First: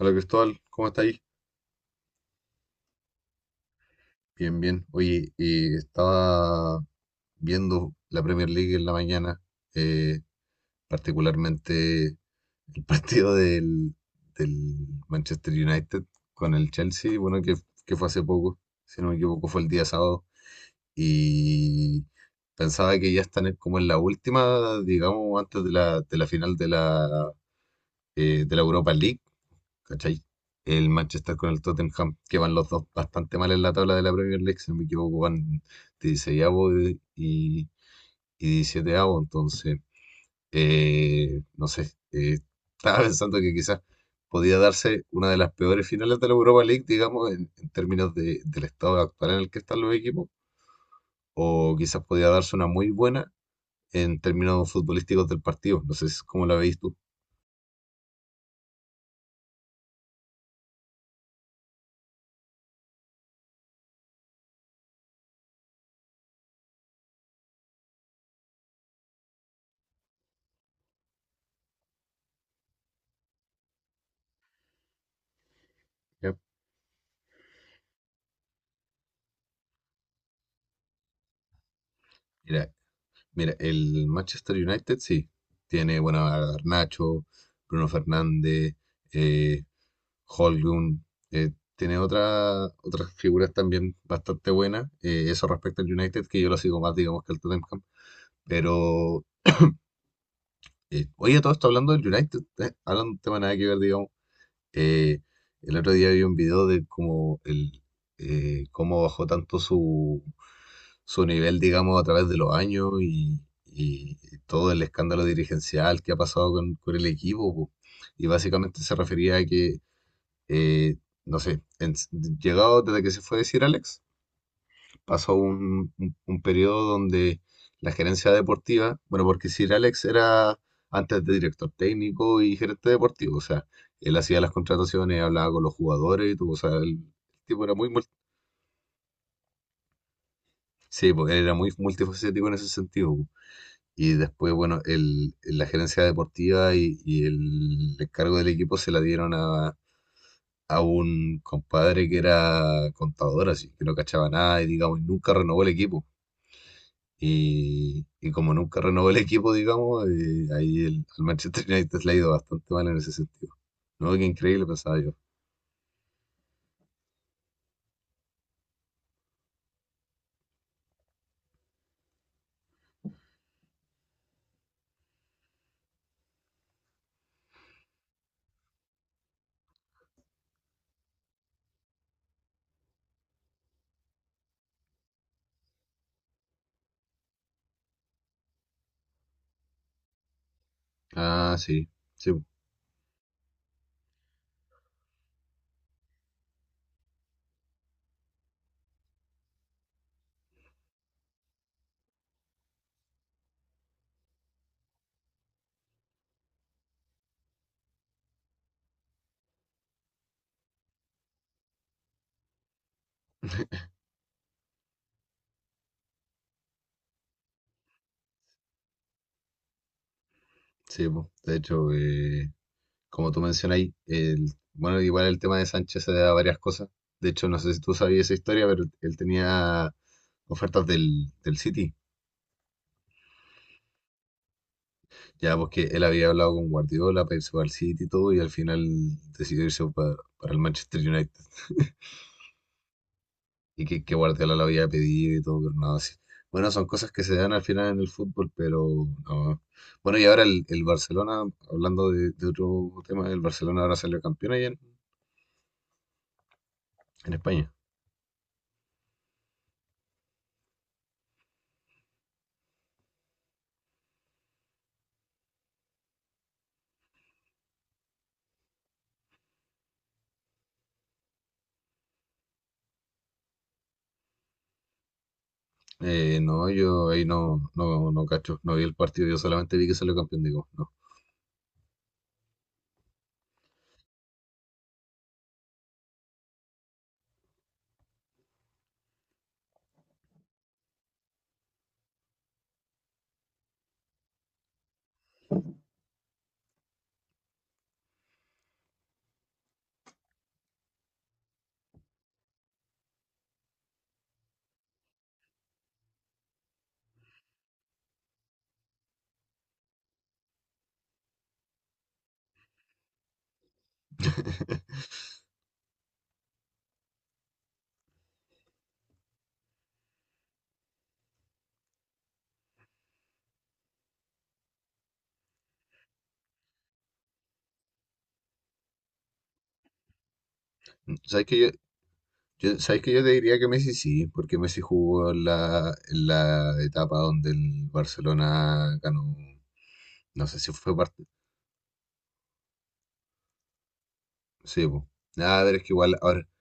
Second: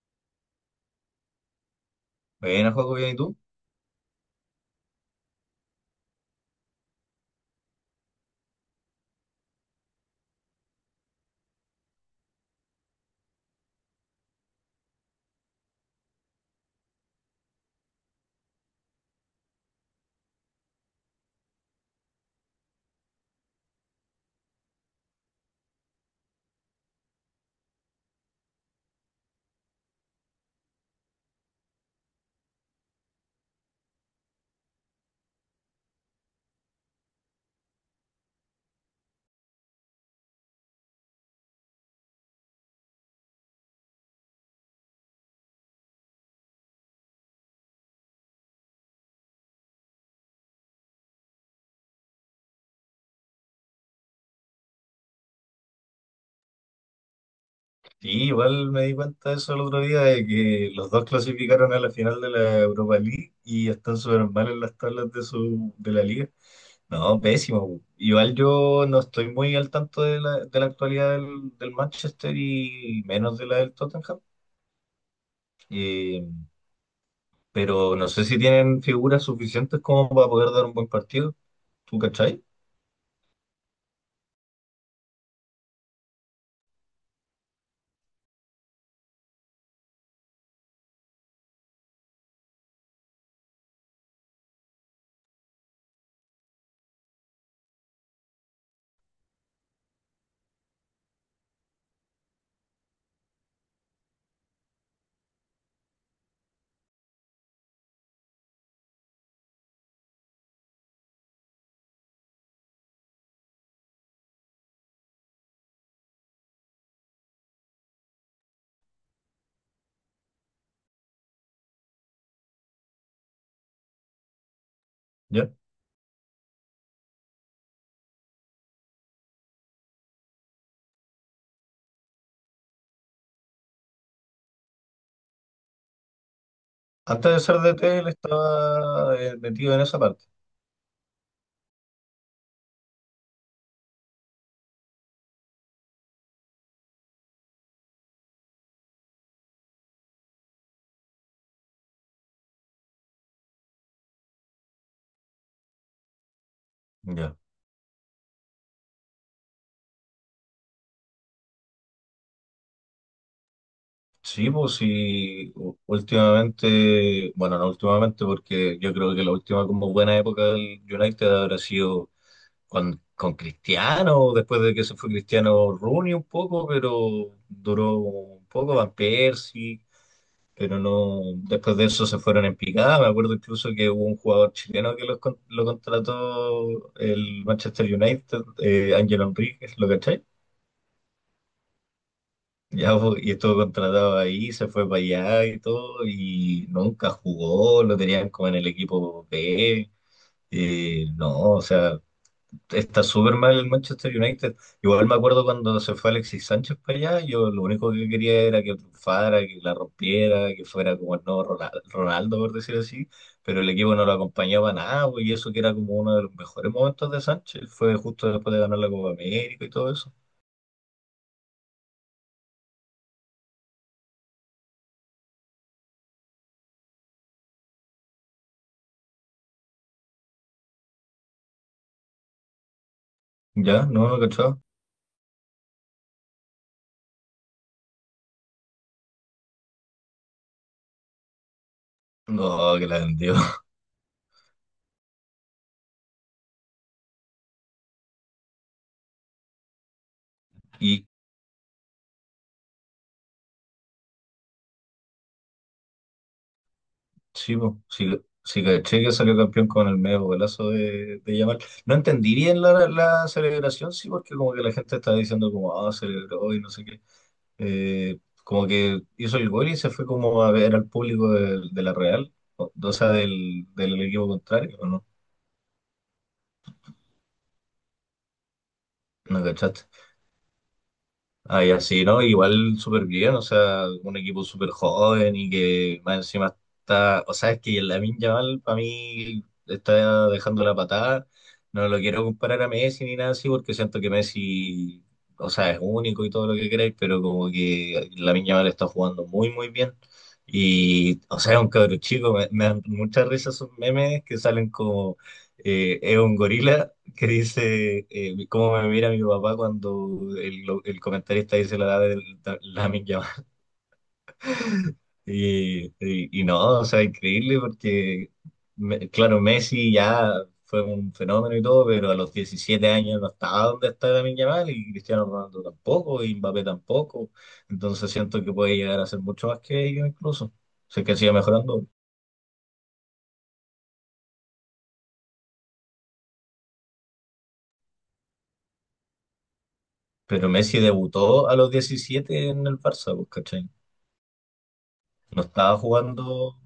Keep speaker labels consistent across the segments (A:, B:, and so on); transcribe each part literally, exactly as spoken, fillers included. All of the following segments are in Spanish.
A: Hola Cristóbal, ¿cómo está ahí?
B: Bueno, Joaco, bien, ¿y tú?
A: Bien, bien. Oye, eh, estaba viendo la Premier League en la mañana, eh, particularmente el partido del, del Manchester United con el Chelsea, bueno, que, que fue hace poco, si no me equivoco, fue el día sábado. Y pensaba que ya están en- como en la última, digamos, antes de la, de la final de la, eh, de la Europa League. ¿Cachai? El Manchester con el Tottenham, que van los dos bastante mal en la tabla de la Premier League, si no me equivoco, van dieciséis y, y diecisiete. Entonces, eh, no sé, eh, estaba pensando que quizás podía darse una de las peores finales de la Europa League, digamos, en, en términos de- del estado actual en el que están los equipos, o quizás podía darse una muy buena en términos futbolísticos del partido, no sé si- cómo la veis tú.
B: Sí, igual me di cuenta de eso el otro día, de que los dos clasificaron a la final de la Europa League y están súper mal en las tablas de su, de la liga. No, pésimo. Po. Igual yo no estoy muy al tanto de la, de la actualidad del, del Manchester y menos de la del Tottenham. Eh,
A: Yep.
B: pero no sé si tienen figuras suficientes como para poder dar un buen partido. ¿Tú cachai?
A: Mira, Mira, el Manchester United sí. Tiene, bueno, a Garnacho, Bruno Fernández, eh, Højlund, eh, tiene otra, otras figuras también bastante buenas. Eh, eso respecto al United, que yo lo sigo más, digamos, que al Tottenham. Pero, eh, oye, todo esto hablando del United, eh, hablando de un tema nada que ver, digamos. eh, el otro día vi un video de cómo, el, eh, cómo bajó tanto su, su nivel, digamos, a través de los años y, y todo el escándalo dirigencial que ha pasado con, con el equipo, po. Y básicamente se refería a que, eh, no sé, en- llegado desde que se fue decir Alex, pasó
B: ¿Ya?
A: un, un, un periodo donde la gerencia deportiva, bueno, porque Sir Alex era antes de director técnico y gerente deportivo, o sea, él hacía las contrataciones, hablaba con los jugadores, y todo, o sea, el
B: Antes de ser
A: tipo era muy,
B: D T, él
A: mul-
B: estaba eh, metido en esa parte.
A: sí, pues, era muy multifacético en ese sentido. Y después, bueno, el, la gerencia deportiva y, y el encargo del equipo se la dieron a, a un compadre que era contador, así que no cachaba nada y, digamos, nunca renovó el equipo.
B: Ya.
A: Y, y como nunca renovó el equipo, digamos, eh, ahí el, al Manchester United le ha ido bastante mal en ese sentido. No, qué
B: Sí,
A: increíble,
B: pues
A: pensaba yo.
B: sí, u- últimamente, bueno, no últimamente, porque yo creo que la última como buena época del United habrá sido con, con Cristiano, después de que se fue Cristiano Rooney un poco, pero duró un poco Van Persie, pero no, después de eso se fueron en picada. Me acuerdo incluso que hubo un jugador chileno que los con- lo contrató el Manchester United, eh, Ángel Enríquez, ¿lo cachai?
A: Ah, sí, sí, po,
B: Ya, po, y estuvo contratado ahí, se fue para allá y todo, y nunca jugó, lo tenían como en el equipo B. Eh, no, o sea, está súper mal el Manchester United. Igual me acuerdo cuando se fue Alexis Sánchez para allá, yo lo único que quería era que triunfara, que la rompiera, que fuera como el nuevo Rona- Ronaldo, por decir así, pero el equipo no lo acompañaba nada, po, y eso que era como uno de los mejores momentos de Sánchez, fue justo después de ganar la Copa América y todo eso.
A: sí, po. De hecho, eh, como tú mencionas, el, bueno, igual el tema de Sánchez se da a varias cosas. De hecho, no sé si tú sabías esa historia, pero él tenía ofertas del, del City.
B: Ya, no, no cachaba.
A: Ya, porque él había hablado con Guardiola para irse para el City y todo, y al final decidió irse pa- para el Manchester United.
B: No, que la vendió.
A: Y que, que Guardiola lo había pedido y todo, pero nada así. Bueno, son cosas que se dan al final en el fútbol, pero no. Bueno, y ahora el, el
B: ¿Y,
A: Barcelona, hablando de, de otro tema, el Barcelona ahora salió campeón allá en en
B: sí,
A: España.
B: po. Sí, sí caché que salió campeón con el medio golazo de, de Yamal. No entendí bien la, la celebración, sí, porque como que la gente estaba diciendo como, ah, celebró y no sé qué. Eh, Como que hizo el gol y se fue como a ver al público de, de la Real, o, o sea, del, del equipo contrario, ¿o ¿no?
A: Eh, no, yo ahí no, no, no cacho, no vi el partido,
B: ¿No
A: yo solamente
B: cachaste?
A: vi que salió campeón, digo, no.
B: Ahí así, ¿no? Igual súper bien, o sea, un equipo súper joven y que más encima está, o sea, es que el Lamine Yamal para mí está dejando la patada, no lo quiero comparar a Messi ni nada así porque siento que Messi, o sea, es único y todo lo que queráis, pero como que Lamine Yamal está jugando muy, muy bien y, o sea, es un cabro chico, me, me dan mucha risa esos memes que salen como, eh, es un gorila que dice eh, cómo me mira mi papá cuando el, lo- el comentarista dice la edad de la, Lamine Yamal. Y, y, y no, o sea, increíble porque, me- claro, Messi ya fue un fenómeno y todo, pero a los diecisiete años no estaba donde está Lamine Yamal y Cristiano Ronaldo tampoco y Mbappé tampoco. Entonces siento que puede llegar a ser mucho más que ellos incluso. Sé que sigue
A: ¿Sabes que yo,
B: mejorando.
A: yo- sabes que yo te diría que Messi sí? Porque Messi jugó en la, en la etapa donde el Barcelona ganó,
B: Pero
A: no sé si
B: Messi
A: fue parte,
B: debutó a los diecisiete en el Barça, pues, ¿cachai?
A: sí, po.
B: No
A: Nada,
B: estaba
A: pero es que igual ahora,
B: jugando.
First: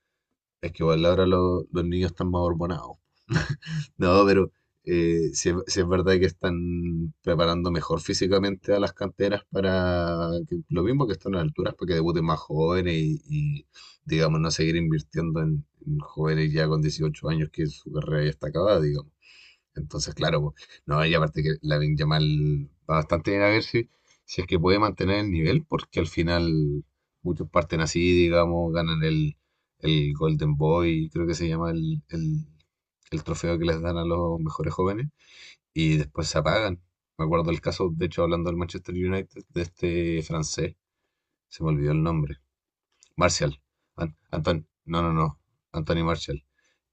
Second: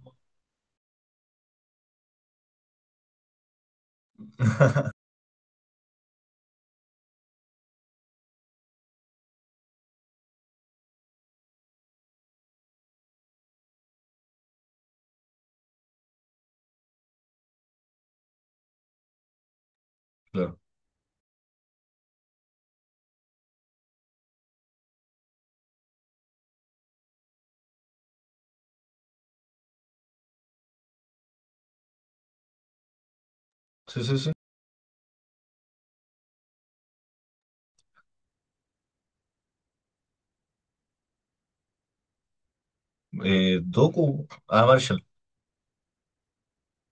A: es que igual ahora lo- los niños están más hormonados. No, pero eh, sí, es sí es verdad que están preparando mejor físicamente a las canteras para que- lo mismo que están a alturas, para que debuten más jóvenes y, y, digamos, no seguir invirtiendo en, en jóvenes ya con dieciocho años que su carrera ya está acabada, digamos. Entonces, claro, po.
B: Claro.
A: No, y aparte que Lamine Yamal va bastante bien, a ver si, si es que puede mantener el nivel, porque al final muchos parten así, digamos, ganan el, el Golden Boy, creo que se llama el, el, el trofeo que les dan
B: Sí,
A: a
B: sí, sí.
A: los mejores jóvenes, y después se apagan. Me acuerdo el caso, de hecho, hablando del Manchester United, de este francés, se me olvidó el nombre, Martial,
B: Eh,
A: An-
B: Doku, ah,
A: Anton,
B: Marshall,
A: no, no, no, Anthony Martial,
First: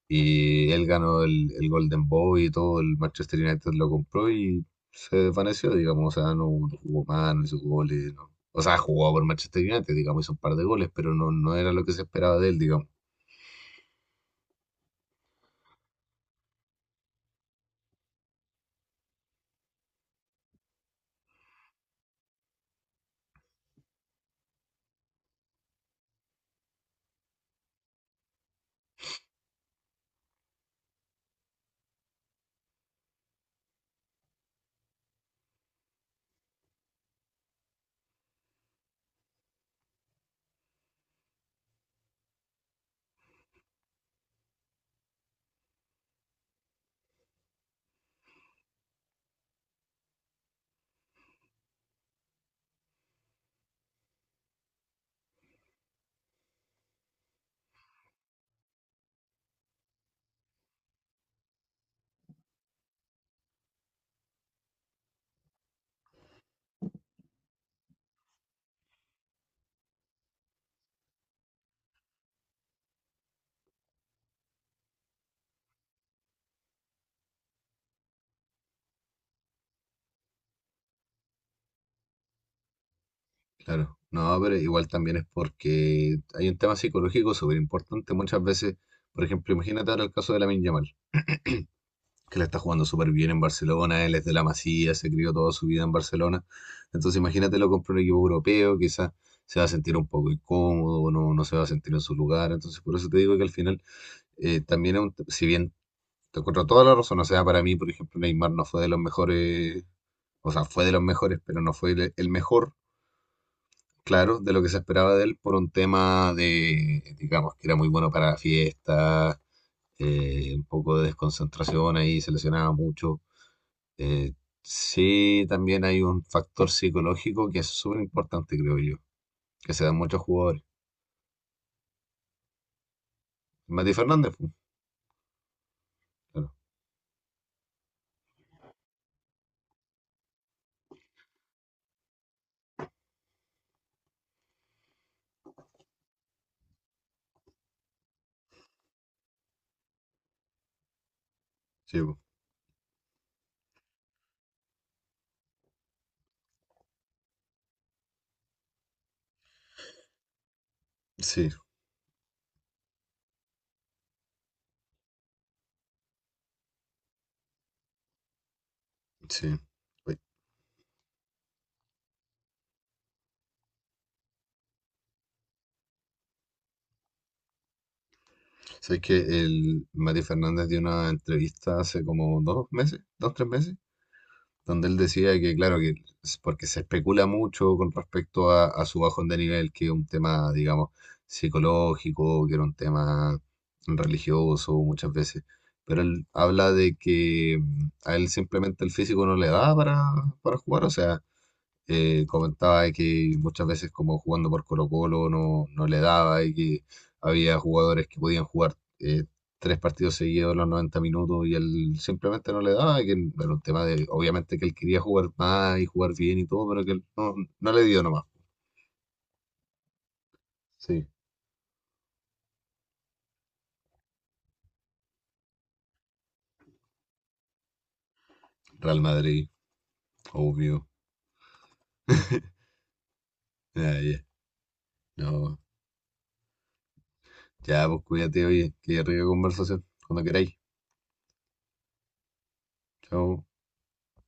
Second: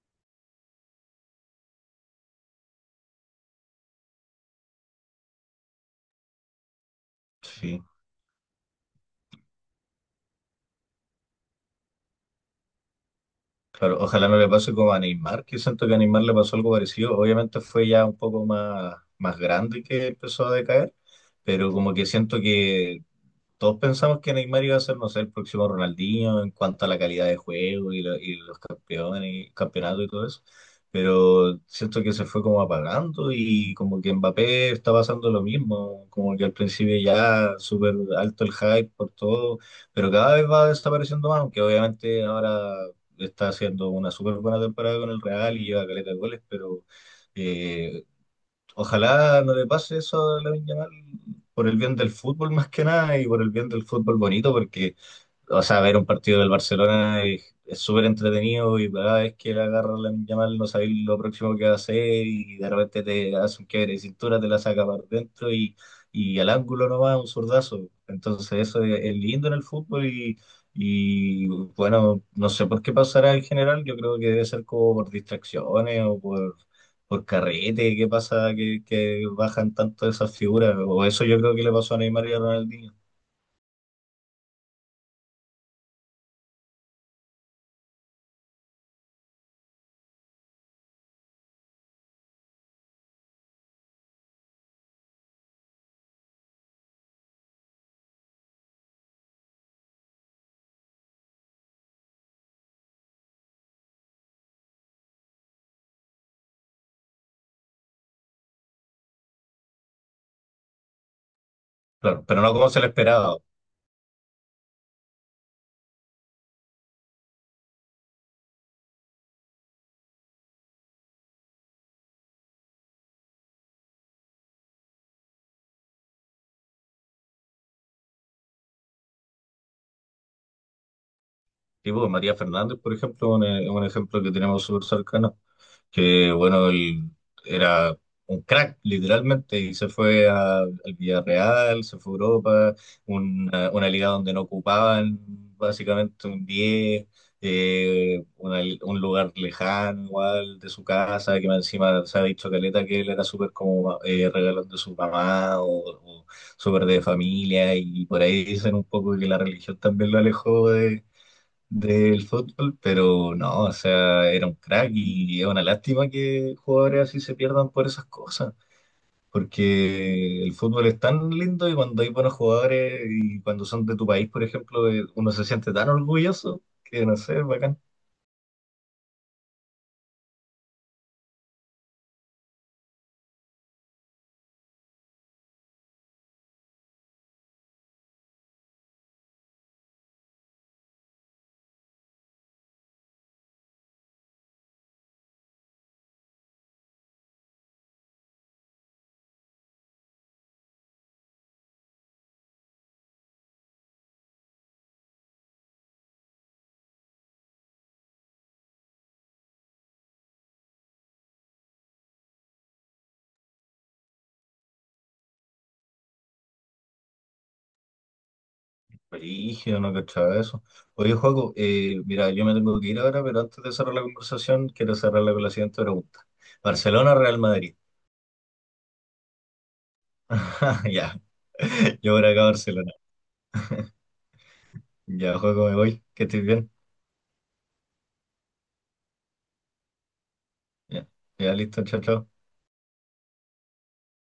A: y él ganó el, el Golden Boy y todo, el Manchester United lo compró y se desvaneció, digamos, o sea, no, no jugó más, no hizo
B: sí,
A: goles, no. O sea, jugó por Manchester United, digamos, hizo un par de goles, pero no, no era lo que se esperaba de él, digamos.
B: claro. Ojalá no le pase como a Neymar, que siento que a Neymar le pasó algo parecido. Obviamente fue ya un poco más, más grande que empezó a decaer, pero como que siento que todos pensamos que Neymar iba a ser, no sé, el próximo Ronaldinho en cuanto a la calidad de juego y, lo- y los campeones, y campeonatos y todo eso, pero siento que se fue como apagando y como que Mbappé está pasando lo mismo, como que al principio ya súper alto el hype por todo, pero cada vez va desapareciendo más, aunque obviamente ahora está haciendo una súper buena temporada con el Real y lleva caleta de goles, pero... eh, ojalá no le pase eso a Lamine Yamal por el bien del fútbol más que nada y por el bien del fútbol bonito, porque o sea, ver un partido del Barcelona es es súper entretenido y cada vez que le agarra la Yamal no sabes lo próximo que va a hacer y de repente te hace un quiebre de cintura, te la saca para dentro y, y al ángulo no va un zurdazo. Entonces eso es, es lindo en el fútbol y, y bueno, no sé por qué pasará en general, yo creo que debe ser como por distracciones o por, por carrete, qué pasa que, que bajan tanto esas figuras, o eso yo creo que le pasó a Neymar y a Ronaldinho.
A: Claro, no, pero igual también es porque hay un tema psicológico súper importante muchas veces. Por ejemplo, imagínate ahora el caso de Lamine Yamal, que la está jugando súper bien en Barcelona, él es de la Masía, se crió toda su vida en Barcelona. Entonces imagínate lo compra un equipo europeo, quizás se va a sentir un poco incómodo, no, no se va a sentir en su lugar. Entonces por eso te digo que al final eh, también, es un- si bien te encuentro toda la razón, o sea, para mí, por ejemplo, Neymar no fue de los mejores, o sea, fue de los mejores, pero no fue el
B: Claro,
A: el
B: pero no como
A: mejor.
B: se le esperaba.
A: Claro, de lo que se esperaba de él por un tema de, digamos, que era muy bueno para fiestas, eh, un poco de desconcentración ahí, se lesionaba mucho. Eh, sí, también hay un factor psicológico que es súper importante, creo yo, que se dan muchos jugadores.
B: Sí, pues, María Fernández, por ejemplo, un, e- un
A: Mati
B: ejemplo que
A: Fernández, pu,
B: tenemos súper cercano, que
A: claro,
B: bueno, él era un crack, literalmente, y se fue a- al Villarreal, se fue a Europa, una, una liga donde no ocupaban básicamente un diez, eh, una- un lugar lejano igual de su casa, que más
A: sí,
B: encima
A: pu,
B: se ha dicho caleta que él era súper como eh, regalón de su mamá o, o súper de familia, y por ahí dicen un poco que la religión también lo alejó
A: sí,
B: del fútbol, pero no, o sea, era un crack y es una lástima que jugadores así se pierdan por esas cosas,
A: sí. Oye,
B: porque el fútbol es tan lindo y cuando hay buenos jugadores y cuando son de tu país, por ejemplo, eh, uno se siente tan orgulloso que no sé, es bacán.
A: ¿sabes que el Mati Fernández dio una entrevista hace como dos meses, dos, tres meses? Donde él decía que, claro, que es porque se especula mucho con respecto a, a su bajón de nivel, que es un tema, digamos, psicológico, que era un tema religioso muchas veces, pero él habla de que mm, a él simplemente el físico no le da para, para jugar, o sea, eh, comentaba de que muchas veces como jugando por Colo-Colo no, no le daba, y que había jugadores que podían jugar eh, tres partidos seguidos los noventa minutos y él simplemente no le daba, y que era un tema de, obviamente que él quería jugar más y jugar bien y todo, pero que él no, no le dio nomás.
B: Brígido, no cachaba eso.
A: Sí,
B: Oye, Joaco, eh, mira, yo me tengo que ir ahora, pero antes de cerrar la conversación, quiero cerrarla con la siguiente pregunta. ¿Barcelona o Real Madrid?
A: Real Madrid, obvio.
B: Ya, yo por acá Barcelona.
A: Ah, ya,
B: Ya,
A: no,
B: Joaco, me voy, que estés bien.
A: ya, pues cuídate, oye, que rica conversación, cuando queráis.
B: Ya, ya listo, chao, chao.
A: Chao.